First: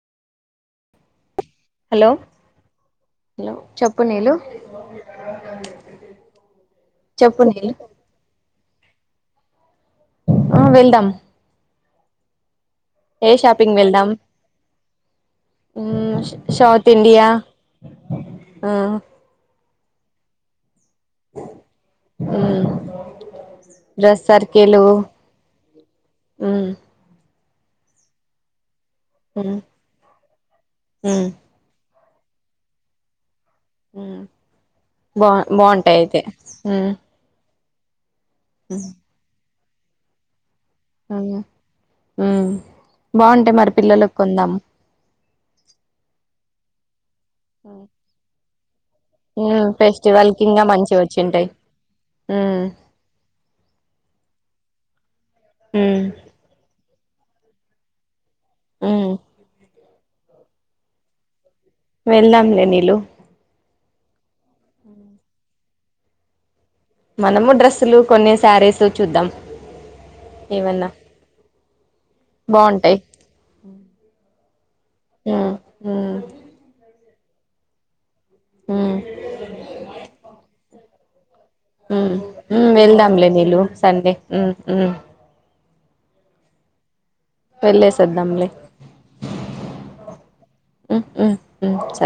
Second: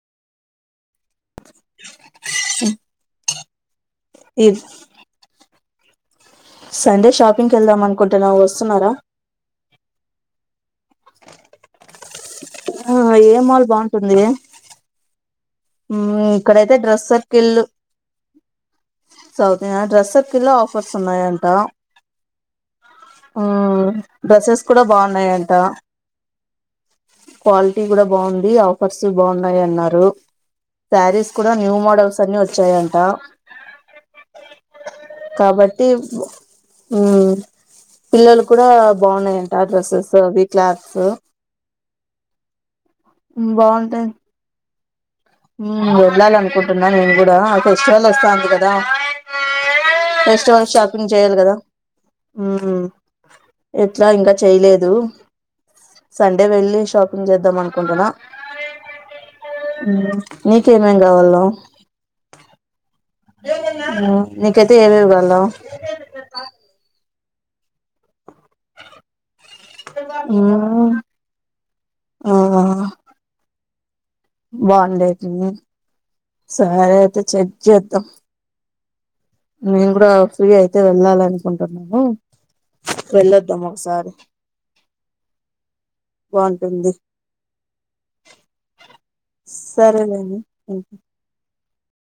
hello hello చప్ ప్పు నీలు ఈ సండే చెప్పు నీలు షాపింగ్కెళ్దాం అనుకుంటున్నా [inaudible] సున్నారా ఆ వెళ్దాం ఆ ఏ మాల్ బావుంటుంది ఊ సౌత్ ఇండియా ఆ ఓకే నా డ్రస్ సర్కిల్ లో ఆఫ్ ఫాల్స్ ఉన్నాయంట మ్మ్ ఊ డ్రెస్ డ్రసెస్ సర్కిలు కూడా బావున్నాయంట మ్మ్ క్వాలిటీ కూడా బావుంది ఫర్సు మ్మ్ బావున్నాయి అన్నారు మ్మ్ శారీస్ కూడా న్యూ మోడల్స్ అన్నీ వచ్చాయ్ అంట ఊ బా కాబట్టి బావుంటాయి అయితే ఊ మ్మ్ పిల్లలు కూడా బాగున్నాయి తస స స వి క్లాక్సు [unintelligible] హ్మ్ బాగుంటె మరి పిల్లలక్ కొందాం హ్మ్ వెళ్లాలనుకుంటున్న నేను గూడ ఆ ఫెస్టివల్ వస్తాంది కద్ ద మ్మ్ కి ఇంగా ఫెస్టివల్ మంచిగా షాపింగ్ చేయాలి వచ్చింటాయి కదా మ్మ్ హ్మ్ ఎట్లా ఇంకా చేయలేద్ హద మ్మ్ [unintelligible] సండే వెళ్ళి షాప్ ఎం చేద్దామను అనుకుంటద [unintelligible] హ్మ్ ఉ [unintelligible] నీకేమేమి కావాలో వెళ్దాంలే నీలు హ్మ్ నీకైతే ఏవేవిగాల్లా మనము డ్రస్సులు కొన్నేసి సారిస్ చూద్దాం ఏవన్నా మ్మ్ బాంటయి్ [inaudible] బాగుండేది సరే అయితే చెక్ చేద్దాం హ్మ్ నేను కూడా ఫ్రీ అయితే వెళ్ళాలని హ్మ్ హ్మ్ వెళ్దాంలే నీలు ఒకసారి సండే హ్మ్ హ్మ్ బాగుంటుంది వెళ్లేసొద్దంలే సరేలేండి హ్మ్ హ్మ్ సరే [unintelligible]